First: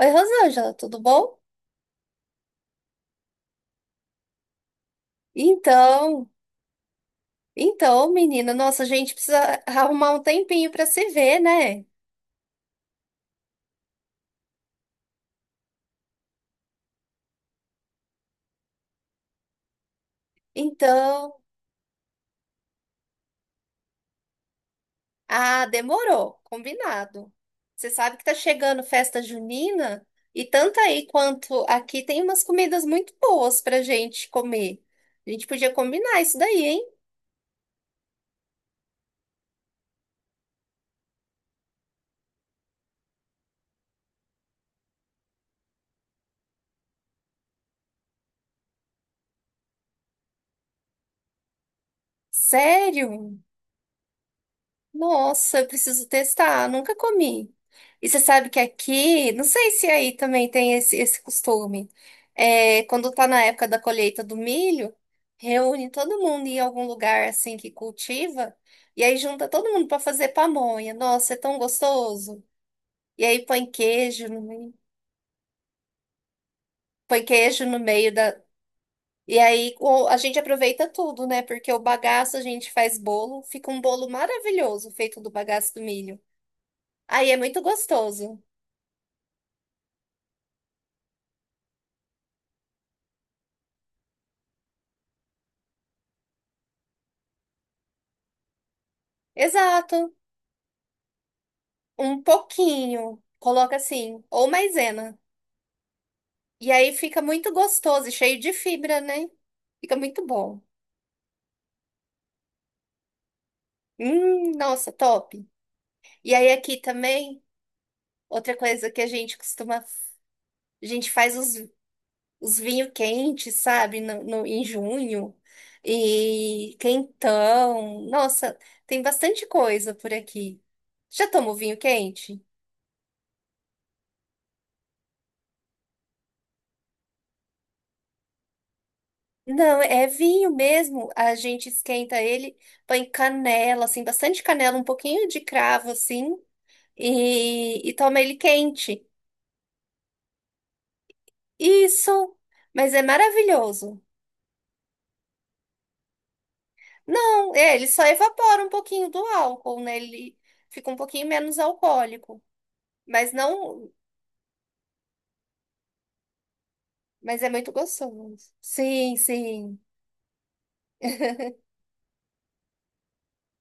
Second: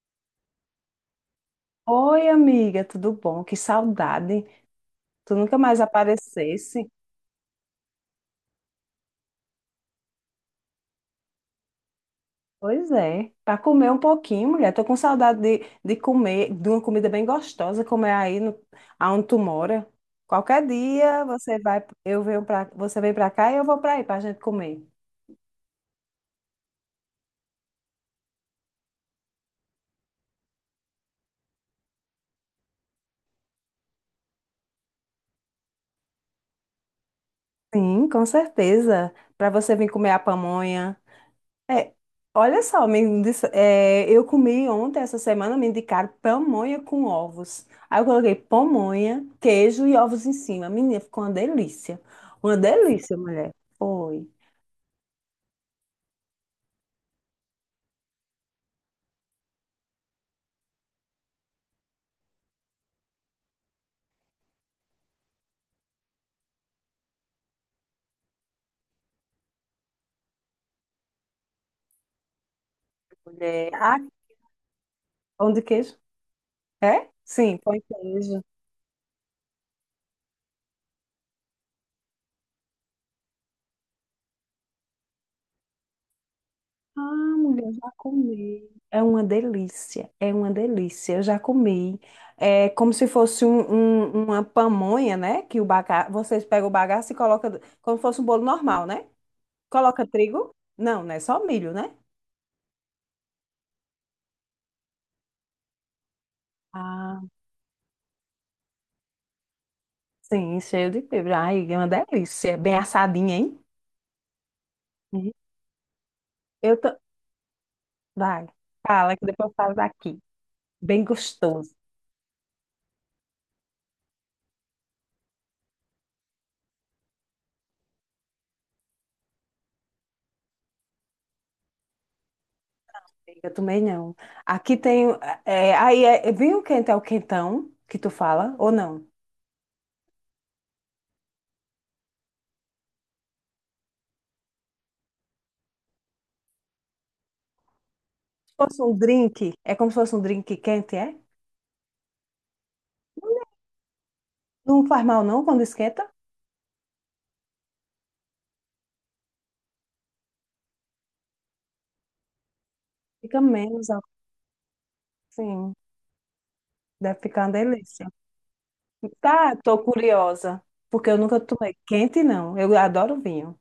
Oi, Rosângela, tudo bom? Oi, amiga, tudo bom? Que saudade. Tu nunca mais Então, aparecesse. Menina, nossa, a gente precisa arrumar um tempinho para se ver, né? Pois é, para comer um pouquinho, mulher. Tô com saudade de comer, de uma comida bem gostosa, como é aí no, aonde tu mora. Qualquer dia Então, você vai, eu você vem para cá e eu vou para aí para a gente comer. ah, demorou, combinado. Você sabe que tá chegando festa junina e tanto aí quanto aqui tem umas comidas muito boas pra gente comer. A gente podia combinar isso daí, hein? Sim, com certeza. Para você vir comer a pamonha. É, olha só, eu comi ontem, essa semana, me indicaram pamonha com ovos. Aí eu coloquei pamonha, queijo e ovos em cima. Menina, ficou uma delícia. Uma delícia, Sério? mulher. Foi. Nossa, eu preciso testar. Nunca comi. E você sabe que aqui, não sei se aí também tem esse costume. É, quando tá na época da colheita do milho, reúne todo mundo em algum lugar assim que cultiva e aí junta todo mundo para fazer pamonha. Nossa, é tão gostoso. E aí põe Mulher. Ah, queijo no meio, pão de queijo? É? põe Sim, queijo pão no de meio da. queijo. E aí a gente aproveita tudo, né? Porque o bagaço a gente faz bolo, fica um bolo maravilhoso feito do bagaço do milho. Ah, Aí é muito mulher, eu já gostoso. comi. É uma delícia, é uma delícia. Eu já comi. É como se fosse uma pamonha, né? Que o baga... vocês pegam o bagaço e colocam como se fosse um bolo normal, né? Coloca Exato. trigo? Não, né? Só milho, né? Um pouquinho. Coloca assim, ou maisena. E aí fica Ah, muito gostoso e cheio de fibra, né? Fica muito sim, bom. cheio de fibra. Ai, é uma delícia. É bem assadinha, hein? Nossa, Uhum. top. E aí aqui Eu tô... também, Vai, outra coisa que a fala que gente depois eu falo costuma, daqui. a Bem gente faz os, gostoso. os vinhos quentes, sabe? Em junho. E quentão. Nossa, tem bastante coisa por aqui. Já tomou vinho quente? Eu também não. Aqui tem... é, aí é vinho quente é o quentão que tu fala, ou não? Não, é vinho mesmo. A gente esquenta ele, põe canela, assim, bastante canela, um pouquinho de cravo, assim, e toma ele Se fosse um quente. drink, é como se fosse um drink quente, é? Isso, mas é maravilhoso. Não faz mal não quando esquenta? Não, é, ele só evapora um pouquinho do álcool, né? Ele fica um pouquinho menos alcoólico, mas Fica menos, não, ó. Sim. Deve mas ficar é uma muito delícia. gostoso. Sim, Tá, tô sim. curiosa, porque eu nunca tomei quente, não. Eu adoro vinho.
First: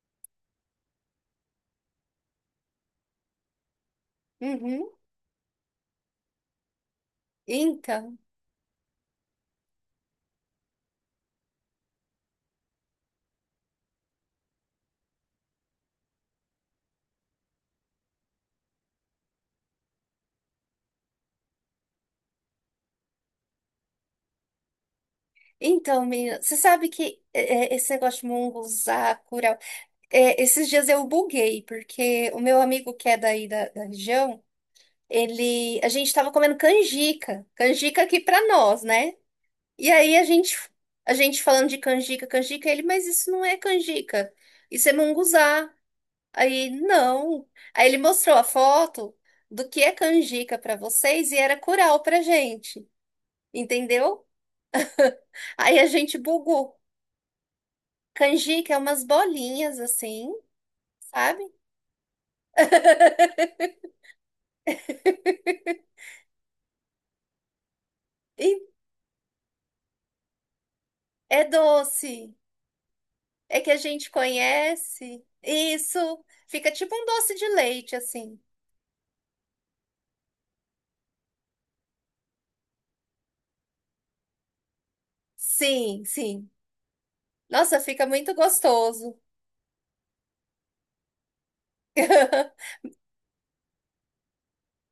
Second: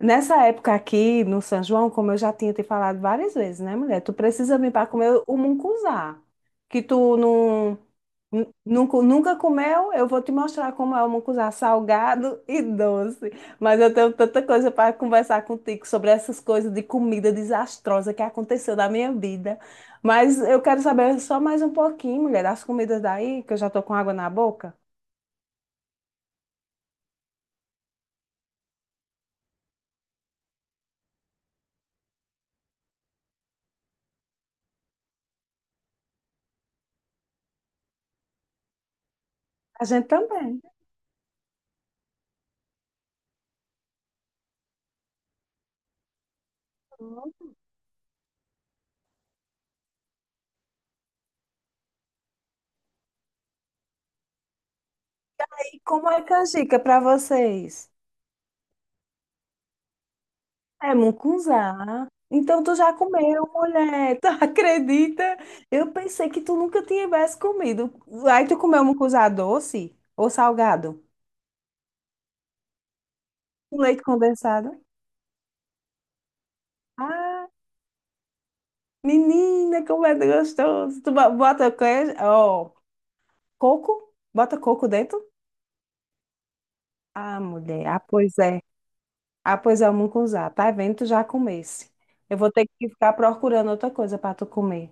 Nessa época aqui no São João, como eu já tinha te falado várias vezes, né, mulher? Tu precisa vir para Uhum. comer o mungunzá, que tu não, Então, nu- nunca, nunca comeu. Eu vou te mostrar como é o mungunzá salgado e doce. Mas eu tenho tanta coisa para conversar contigo sobre essas coisas de comida desastrosa que aconteceu na minha vida. Mas eu quero saber só mais um pouquinho, mulher, das comidas daí, que eu já tô com água na boca. Menina, você sabe que esse negócio de munguzá, curau. É, esses dias eu buguei, porque o meu amigo que é daí da região, ele, a gente tava comendo canjica, canjica aqui pra nós, né? A E gente aí também. a gente falando de canjica, canjica, ele, mas isso não é canjica, isso é munguzá. Aí, não. Aí ele mostrou a foto do que é canjica pra vocês e era curau pra gente, entendeu? E Aí a como gente é canjica bugou. para vocês? Canjica é umas bolinhas assim, É sabe? mucunzá. Então tu já comeu, mulher. Tu acredita? Eu pensei que tu nunca tivesse comido. Aí tu E comeu mucunzá doce ou salgado? é doce. É que a Com leite gente condensado? conhece. Isso. Fica tipo um doce de Ah, leite, assim. menina, como é gostoso. Tu bota queijo, ó, coco? Bota coco dentro? Sim, sim. Ah, Nossa, mulher. Ah, fica muito pois é. gostoso. Ah, pois é, o mucunzá. Tá vendo? Tu já comesse. Eu vou ter que ficar procurando outra coisa para tu comer.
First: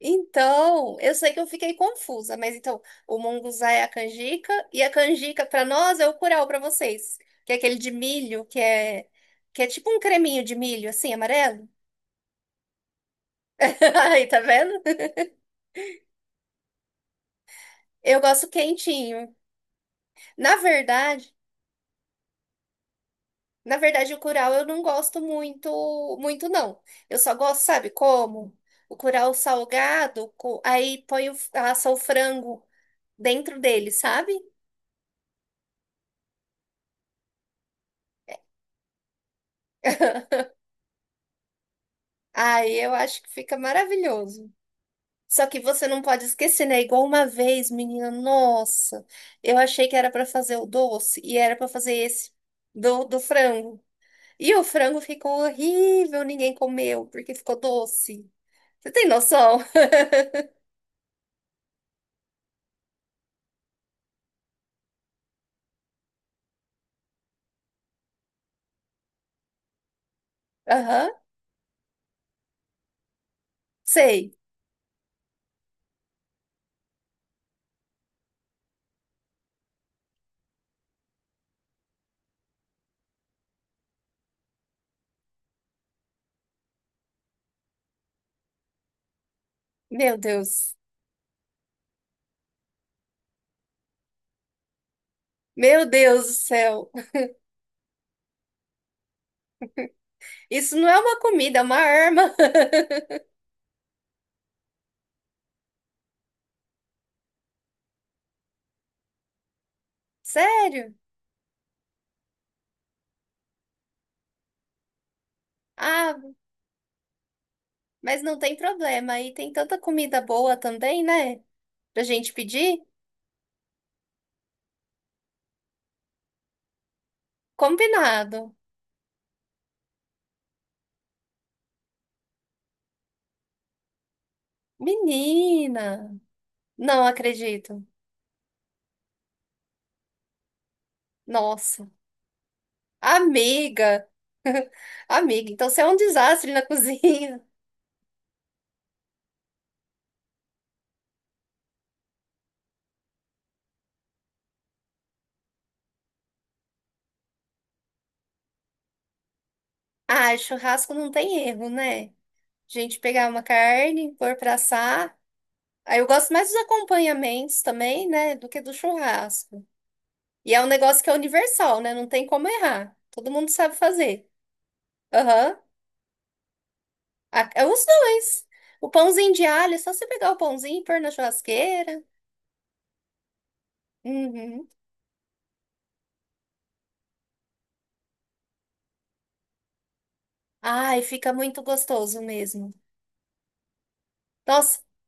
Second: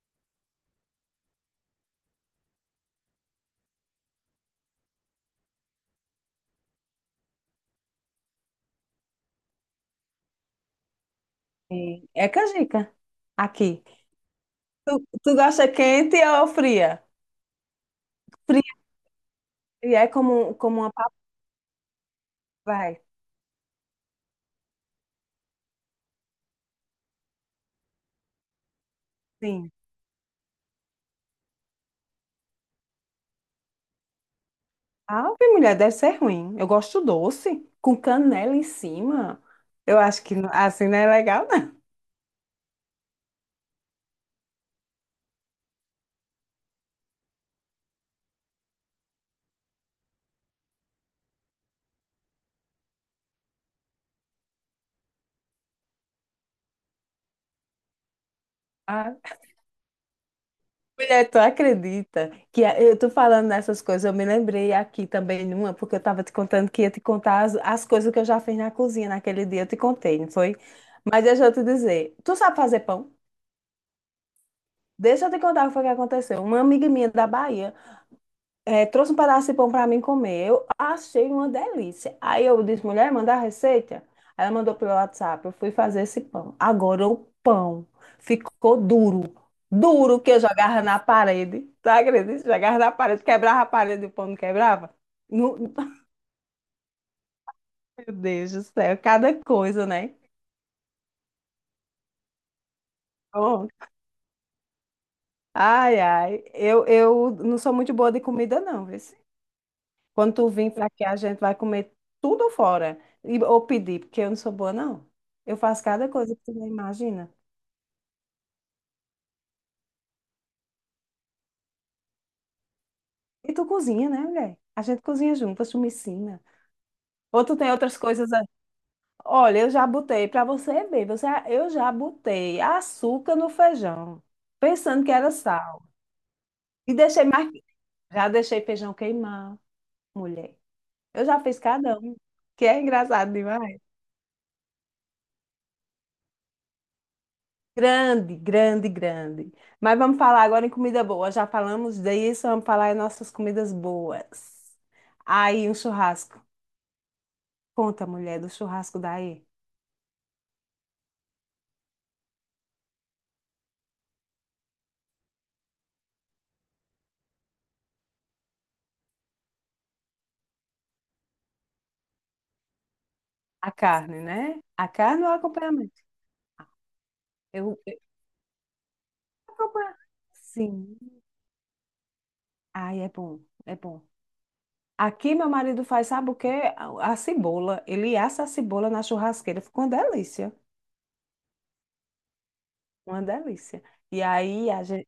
Então, eu sei que eu fiquei confusa, mas então, o monguzá é a canjica e a canjica para nós é o curau para vocês, que é aquele de milho, que é tipo um creminho de milho assim, amarelo. É é canjica. Aqui. Aí, tá vendo? Tu, tu gosta quente ou fria? Eu gosto Fria quentinho. e é como, Na como uma verdade, papai. Na verdade, o curau eu não gosto muito, muito não. Eu só gosto, sabe como? O curau Sim. salgado, aí põe o, assa o frango dentro dele, sabe? Ah, bem mulher, deve ser ruim. Eu gosto doce, com canela em cima. Eu acho que assim não é legal, não. Aí eu acho que fica maravilhoso. Só que você não pode esquecer, né? Igual uma vez, menina, nossa, eu achei que era para fazer o doce e era para fazer esse do frango. E o frango ficou horrível, ninguém comeu porque ficou doce. Você tem Ah, noção? mulher, tu acredita que eu tô falando nessas coisas? Eu me lembrei aqui também numa, porque eu tava te contando que ia te contar as coisas que eu já fiz na cozinha naquele dia. Eu te contei, não foi? Aham, Mas deixa eu te dizer, tu sabe fazer pão? sei. Deixa eu te contar o que foi que aconteceu. Uma amiga minha da Bahia. É, trouxe um pedaço de pão para mim comer. Eu achei uma delícia. Aí eu disse, mulher, manda a receita. Aí ela mandou pelo WhatsApp. Eu fui fazer esse pão. Agora o pão ficou duro. Meu Duro que eu Deus. jogava na parede. Tu acredita? Jogava na parede, quebrava a parede, e o pão não quebrava? No... Meu Deus do céu. Meu Deus do céu, cada coisa, né? Isso não é uma comida, é uma arma. Bom, ai, ai. Eu não sou muito boa de comida, não, viu? Quando tu vir para Sério? aqui, a gente vai comer tudo fora. E, ou pedir, porque eu não sou boa, não. Eu faço cada Ah, coisa que tu não imagina. mas não tem problema. Aí tem tanta comida boa também, né? Pra gente pedir? E tu cozinha, né, mulher? A gente cozinha juntas, tu me ensina. Ou tu tem outras coisas. Combinado. Olha, eu já botei, para você ver, eu já botei açúcar no feijão, pensando que era sal. Menina, E não deixei mais. acredito. Já deixei feijão queimar, mulher. Eu já fiz Nossa, cada um, que é engraçado demais. amiga. Amiga, então você é um desastre na cozinha. Grande, grande, grande. Mas vamos falar agora em comida boa. Já falamos disso, vamos falar em nossas comidas boas. Aí, um churrasco. Conta, mulher, do churrasco daí. Ah, churrasco não tem erro, né? A gente pegar uma carne, pôr pra assar. Aí eu gosto mais dos acompanhamentos também, né? Do que do churrasco. E é um negócio que é universal, né? Não tem como errar. Todo mundo A sabe carne, fazer. né? A carne ou o Aham. acompanhamento? É Eu, os eu dois. O pãozinho de alho, é só acompanho. você pegar o pãozinho e Sim. pôr na churrasqueira. Ai, é bom, é bom. Uhum. Aqui meu marido faz, sabe o quê? A cebola. Ele assa a cebola na churrasqueira. Fica uma delícia. Ai, fica muito gostoso mesmo. Uma delícia. E aí, Nossa, a gente...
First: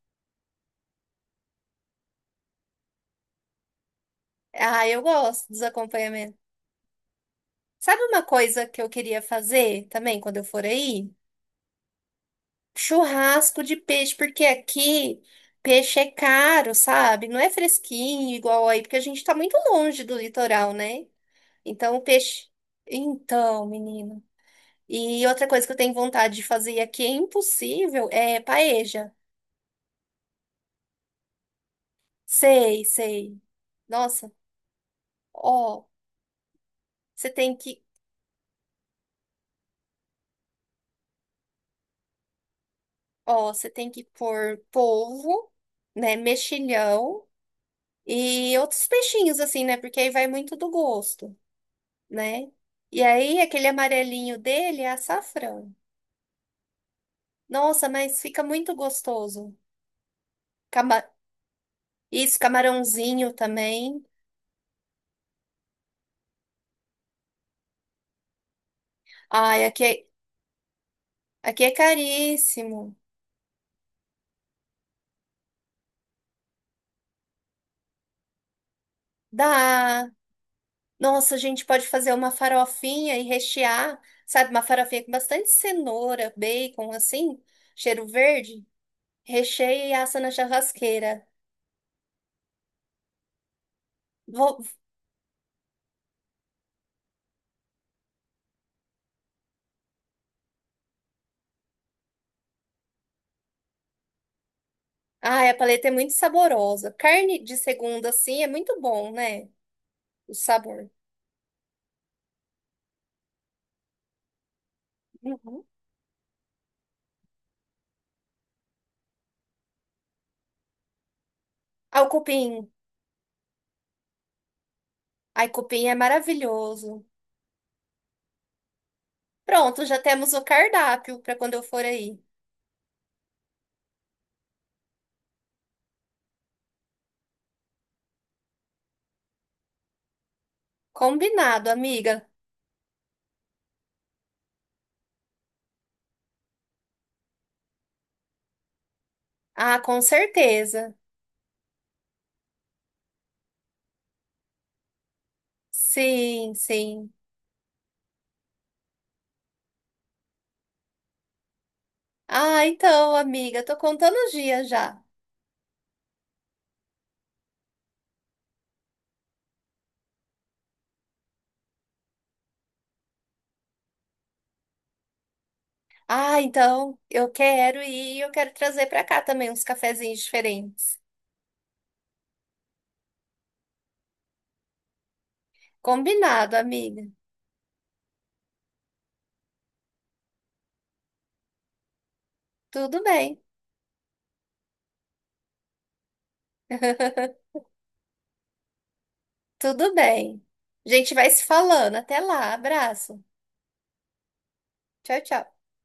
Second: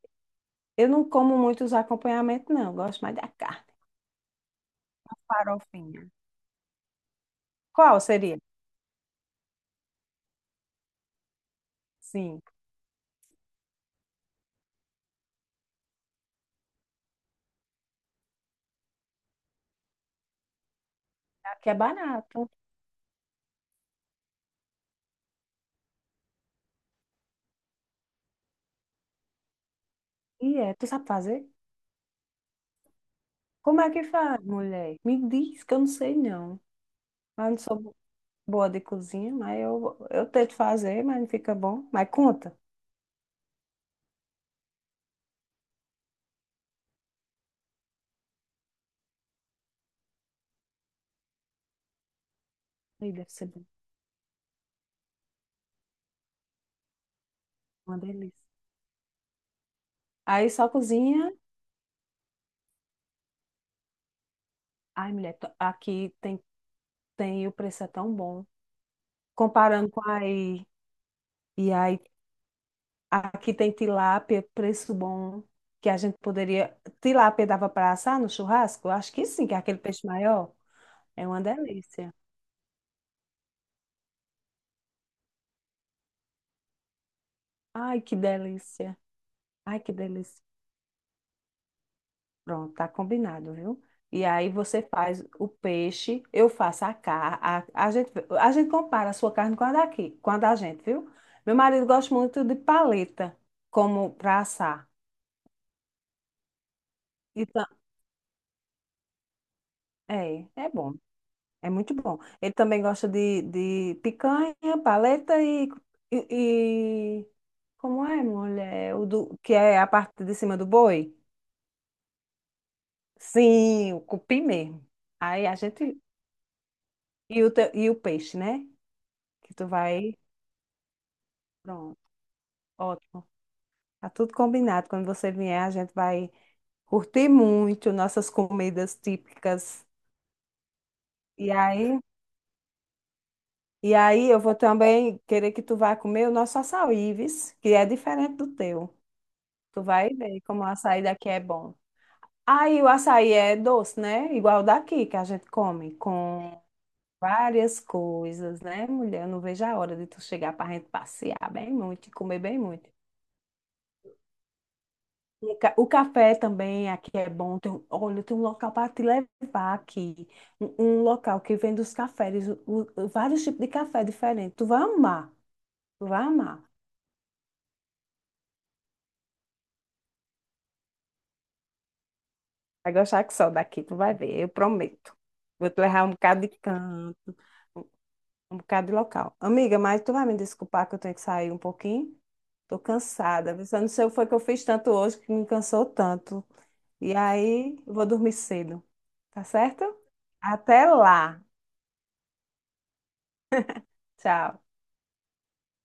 eu não como muito os acompanhamentos, não. Eu gosto mais da carne. ah, eu gosto dos Farofinha. acompanhamentos. Sabe Qual uma seria? coisa que eu queria fazer também quando eu for aí? Sim, Churrasco de peixe, porque aqui peixe é caro, sabe? Não é fresquinho igual aí, porque a gente tá muito longe do litoral, né? aqui é Então, o barato. peixe. Então, menino. E outra coisa que eu tenho vontade de fazer e aqui é impossível é paeja. E é, tu sabe fazer? Sei, sei. Como é que Nossa, faz, mulher? Me diz que eu não ó, sei não. você Eu tem não que, sou boa de cozinha, mas eu tento fazer, mas não fica bom. Mas conta. ó, você tem que pôr polvo, né, mexilhão e outros peixinhos assim, né? Porque aí vai muito do gosto, né? E Aí deve aí ser bom. aquele amarelinho dele é açafrão. Nossa, Uma mas fica delícia. muito gostoso. Aí só Cama... cozinha. Isso, camarãozinho também. Ai, mulher, tem o preço é tão bom. Ai, aqui Comparando com é. aí. Aqui é E aí, caríssimo. aqui tem tilápia, preço bom. Que a gente poderia. Tilápia dava para assar no churrasco? Acho que sim, que é aquele peixe Dá. maior. É Nossa, a uma gente pode fazer delícia. uma farofinha e rechear, sabe? Uma farofinha com bastante cenoura, bacon, assim, Ai, cheiro que verde. delícia. Ai, Recheia e que assa na delícia. churrasqueira. Pronto, tá combinado, viu? E aí Vou... você faz o peixe, eu faço a carne. A, a gente, a gente compara a sua carne com a daqui, com a da gente, viu? Meu marido gosta muito de paleta, como para assar. Ai, a paleta é muito saborosa. Carne de Então, segunda, assim, é muito bom, né? O é, é sabor. bom, é muito bom. Ele também gosta de picanha, paleta Uhum. E, e- Como é, mulher? O do, que é a parte de cima do boi? Ah, o cupim. Sim, o cupim mesmo. Aí Ai, a cupim é gente maravilhoso. E o peixe, né? Que tu Pronto, já vai. temos o cardápio para quando eu for Pronto, aí. ótimo. Tá tudo combinado. Quando você vier, a gente vai curtir muito nossas comidas típicas. E Combinado, aí, amiga. e aí eu vou também querer que tu vá comer o nosso açaí, vis, que é diferente do teu. Ah, Tu com vai ver como o certeza. açaí daqui é bom. Aí o açaí é doce, né? Igual daqui, que a gente come Sim, com sim. várias coisas, né, mulher? Eu não vejo a hora de tu chegar pra gente passear bem muito e comer bem Ah, muito. então, amiga, tô contando os dias já. O café também aqui é bom. Olha, tem um local para te levar aqui. Um local que vende os cafés, vários tipos de café diferentes. Tu vai amar, tu vai Ah, amar. então, eu quero ir, e eu quero trazer pra cá também uns cafezinhos diferentes. Vai gostar que só daqui, tu vai ver, eu prometo. Vou te levar um bocado de Combinado, amiga. canto, um, um bocado de local. Amiga, mas tu vai me desculpar que eu tenho que sair um pouquinho? Tô Tudo bem. cansada. Eu não sei o que foi que eu fiz tanto hoje que me cansou tanto. E aí, eu vou dormir cedo, tá certo? Tudo bem. Até A gente vai lá. se falando. Até lá. Abraço. Tchau. Tchau, tchau.